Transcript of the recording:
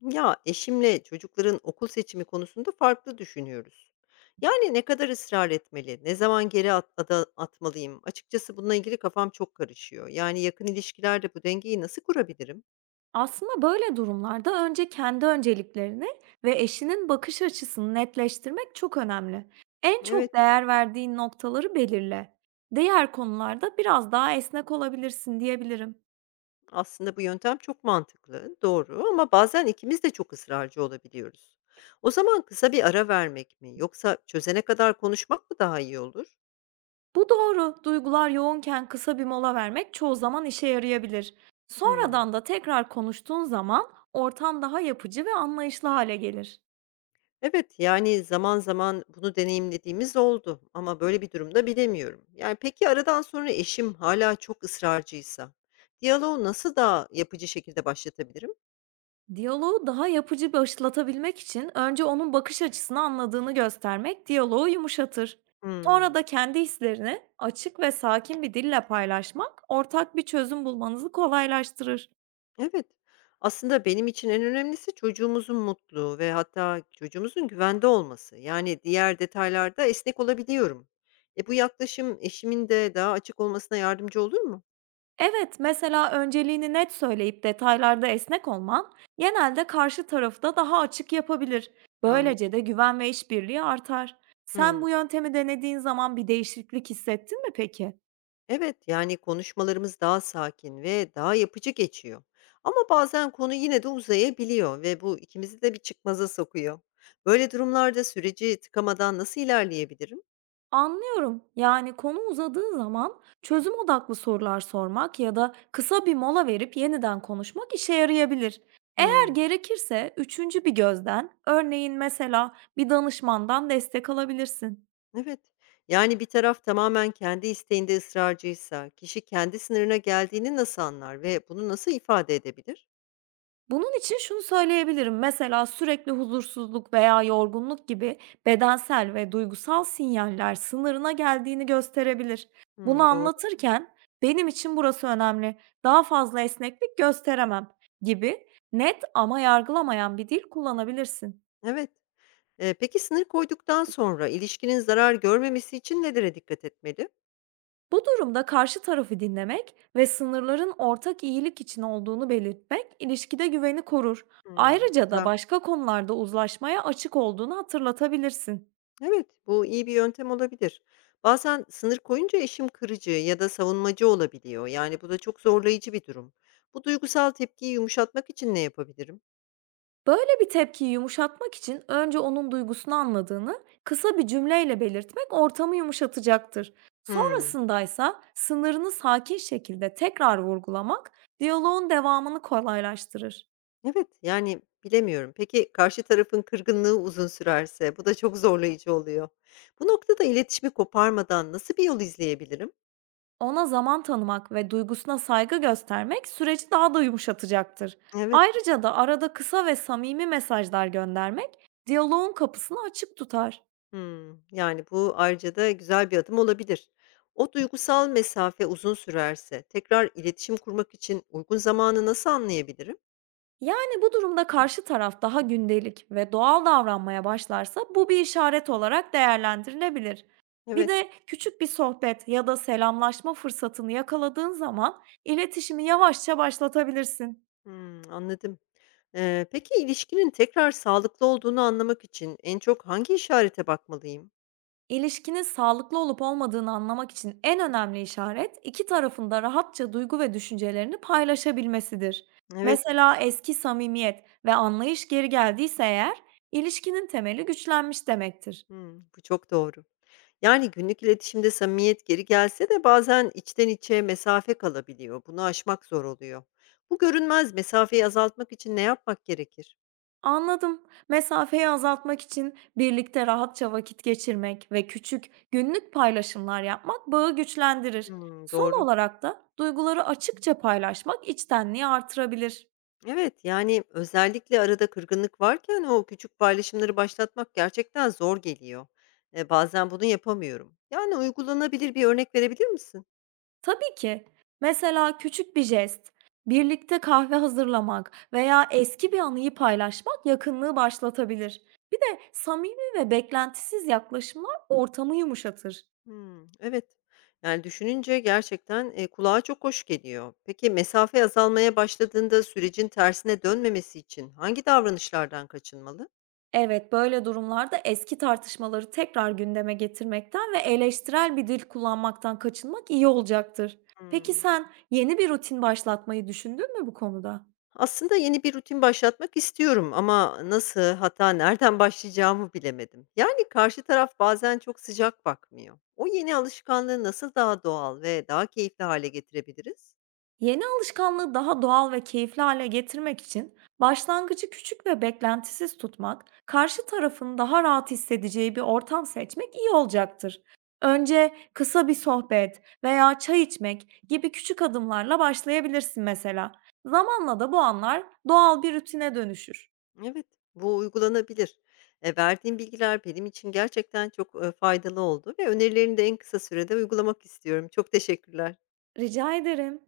Ya eşimle çocukların okul seçimi konusunda farklı düşünüyoruz. Yani ne kadar ısrar etmeli, ne zaman geri at, atmalıyım? Açıkçası bununla ilgili kafam çok karışıyor. Yani yakın ilişkilerde bu dengeyi nasıl kurabilirim? Aslında böyle durumlarda önce kendi önceliklerini ve eşinin bakış açısını netleştirmek çok önemli. En Evet, çok değer verdiğin noktaları belirle. Diğer konularda biraz daha esnek olabilirsin diyebilirim. aslında bu yöntem çok mantıklı, doğru ama bazen ikimiz de çok ısrarcı olabiliyoruz. O zaman kısa bir ara vermek mi, yoksa çözene kadar konuşmak mı daha iyi olur? Bu doğru. Duygular yoğunken kısa bir mola vermek çoğu zaman işe yarayabilir. Hmm. Sonradan da tekrar konuştuğun zaman ortam daha yapıcı ve anlayışlı hale gelir. Evet, yani zaman zaman bunu deneyimlediğimiz oldu ama böyle bir durumda bilemiyorum. Yani peki aradan sonra eşim hala çok ısrarcıysa diyaloğu nasıl daha yapıcı şekilde başlatabilirim? Diyaloğu daha yapıcı başlatabilmek için önce onun bakış açısını anladığını göstermek diyaloğu yumuşatır. Sonra Hımm. da kendi hislerini açık ve sakin bir dille paylaşmak ortak bir çözüm bulmanızı kolaylaştırır. Evet, aslında benim için en önemlisi çocuğumuzun mutlu ve hatta çocuğumuzun güvende olması. Yani diğer detaylarda esnek olabiliyorum. Bu yaklaşım eşimin de daha açık olmasına yardımcı olur mu? Evet, mesela önceliğini net söyleyip detaylarda esnek olman genelde karşı tarafı da daha açık yapabilir. Yani. Böylece de güven ve işbirliği artar. Sen Hımm. bu yöntemi denediğin zaman bir değişiklik hissettin mi peki? Evet, yani konuşmalarımız daha sakin ve daha yapıcı geçiyor. Ama bazen konu yine de uzayabiliyor ve bu ikimizi de bir çıkmaza sokuyor. Böyle durumlarda süreci tıkamadan nasıl ilerleyebilirim? Anlıyorum. Yani konu uzadığı zaman çözüm odaklı sorular sormak ya da kısa bir mola verip yeniden konuşmak işe yarayabilir. Eğer Hmm, gerekirse üçüncü bir gözden, örneğin mesela bir danışmandan destek alabilirsin. evet. Yani bir taraf tamamen kendi isteğinde ısrarcıysa, kişi kendi sınırına geldiğini nasıl anlar ve bunu nasıl ifade edebilir? Bunun için şunu söyleyebilirim. Mesela sürekli huzursuzluk veya yorgunluk gibi bedensel ve duygusal sinyaller sınırına geldiğini gösterebilir. Bunu Hmm, doğru. anlatırken benim için burası önemli. Daha fazla esneklik gösteremem gibi net ama yargılamayan bir dil kullanabilirsin. Evet. Peki sınır koyduktan sonra ilişkinin zarar görmemesi için nelere dikkat etmeli? Bu durumda karşı tarafı dinlemek ve sınırların ortak iyilik için olduğunu belirtmek ilişkide güveni korur. Hmm, Ayrıca da güzel. başka konularda uzlaşmaya açık olduğunu hatırlatabilirsin. Evet, bu iyi bir yöntem olabilir. Bazen sınır koyunca eşim kırıcı ya da savunmacı olabiliyor. Yani bu da çok zorlayıcı bir durum. Bu duygusal tepkiyi yumuşatmak için ne yapabilirim? Böyle bir tepkiyi yumuşatmak için önce onun duygusunu anladığını kısa bir cümleyle belirtmek ortamı yumuşatacaktır. Hmm, Sonrasındaysa sınırını sakin şekilde tekrar vurgulamak diyaloğun devamını kolaylaştırır. evet, yani bilemiyorum. Peki karşı tarafın kırgınlığı uzun sürerse, bu da çok zorlayıcı oluyor. Bu noktada iletişimi koparmadan nasıl bir yol izleyebilirim? Ona zaman tanımak ve duygusuna saygı göstermek süreci daha da yumuşatacaktır. Evet, Ayrıca da arada kısa ve samimi mesajlar göndermek diyaloğun kapısını açık tutar. hmm, yani bu ayrıca da güzel bir adım olabilir. O duygusal mesafe uzun sürerse, tekrar iletişim kurmak için uygun zamanı nasıl anlayabilirim? Yani, bu durumda karşı taraf daha gündelik ve doğal davranmaya başlarsa bu bir işaret olarak değerlendirilebilir. Bir Evet, de küçük bir sohbet ya da selamlaşma fırsatını yakaladığın zaman iletişimi yavaşça başlatabilirsin. hımm, anladım. Peki ilişkinin tekrar sağlıklı olduğunu anlamak için en çok hangi işarete bakmalıyım? İlişkinin sağlıklı olup olmadığını anlamak için en önemli işaret iki tarafın da rahatça duygu ve düşüncelerini paylaşabilmesidir. Evet, Mesela eski samimiyet ve anlayış geri geldiyse eğer ilişkinin temeli güçlenmiş demektir. hımm, bu çok doğru. Yani günlük iletişimde samimiyet geri gelse de bazen içten içe mesafe kalabiliyor. Bunu aşmak zor oluyor. Bu görünmez mesafeyi azaltmak için ne yapmak gerekir? Anladım. Mesafeyi azaltmak için birlikte rahatça vakit geçirmek ve küçük günlük paylaşımlar yapmak bağı güçlendirir. Hımm, Son doğru. olarak da duyguları açıkça paylaşmak içtenliği artırabilir. Evet, yani özellikle arada kırgınlık varken o küçük paylaşımları başlatmak gerçekten zor geliyor. Bazen bunu yapamıyorum. Yani uygulanabilir bir örnek verebilir misin? Tabii ki. Mesela küçük bir jest, birlikte kahve hazırlamak veya eski bir anıyı paylaşmak yakınlığı başlatabilir. Bir de samimi ve beklentisiz yaklaşımlar ortamı yumuşatır. Hmm, evet. Yani düşününce gerçekten kulağa çok hoş geliyor. Peki mesafe azalmaya başladığında sürecin tersine dönmemesi için hangi davranışlardan kaçınmalı? Evet, böyle durumlarda eski tartışmaları tekrar gündeme getirmekten ve eleştirel bir dil kullanmaktan kaçınmak iyi olacaktır. Peki Hmm. sen yeni bir rutin başlatmayı düşündün mü bu konuda? Aslında yeni bir rutin başlatmak istiyorum ama nasıl, hatta nereden başlayacağımı bilemedim. Yani karşı taraf bazen çok sıcak bakmıyor. O yeni alışkanlığı nasıl daha doğal ve daha keyifli hale getirebiliriz? Yeni alışkanlığı daha doğal ve keyifli hale getirmek için başlangıcı küçük ve beklentisiz tutmak, karşı tarafın daha rahat hissedeceği bir ortam seçmek iyi olacaktır. Önce kısa bir sohbet veya çay içmek gibi küçük adımlarla başlayabilirsin mesela. Zamanla da bu anlar doğal bir rutine dönüşür. Evet, bu uygulanabilir. Verdiğin bilgiler benim için gerçekten çok faydalı oldu ve önerilerini de en kısa sürede uygulamak istiyorum. Çok teşekkürler. Rica ederim.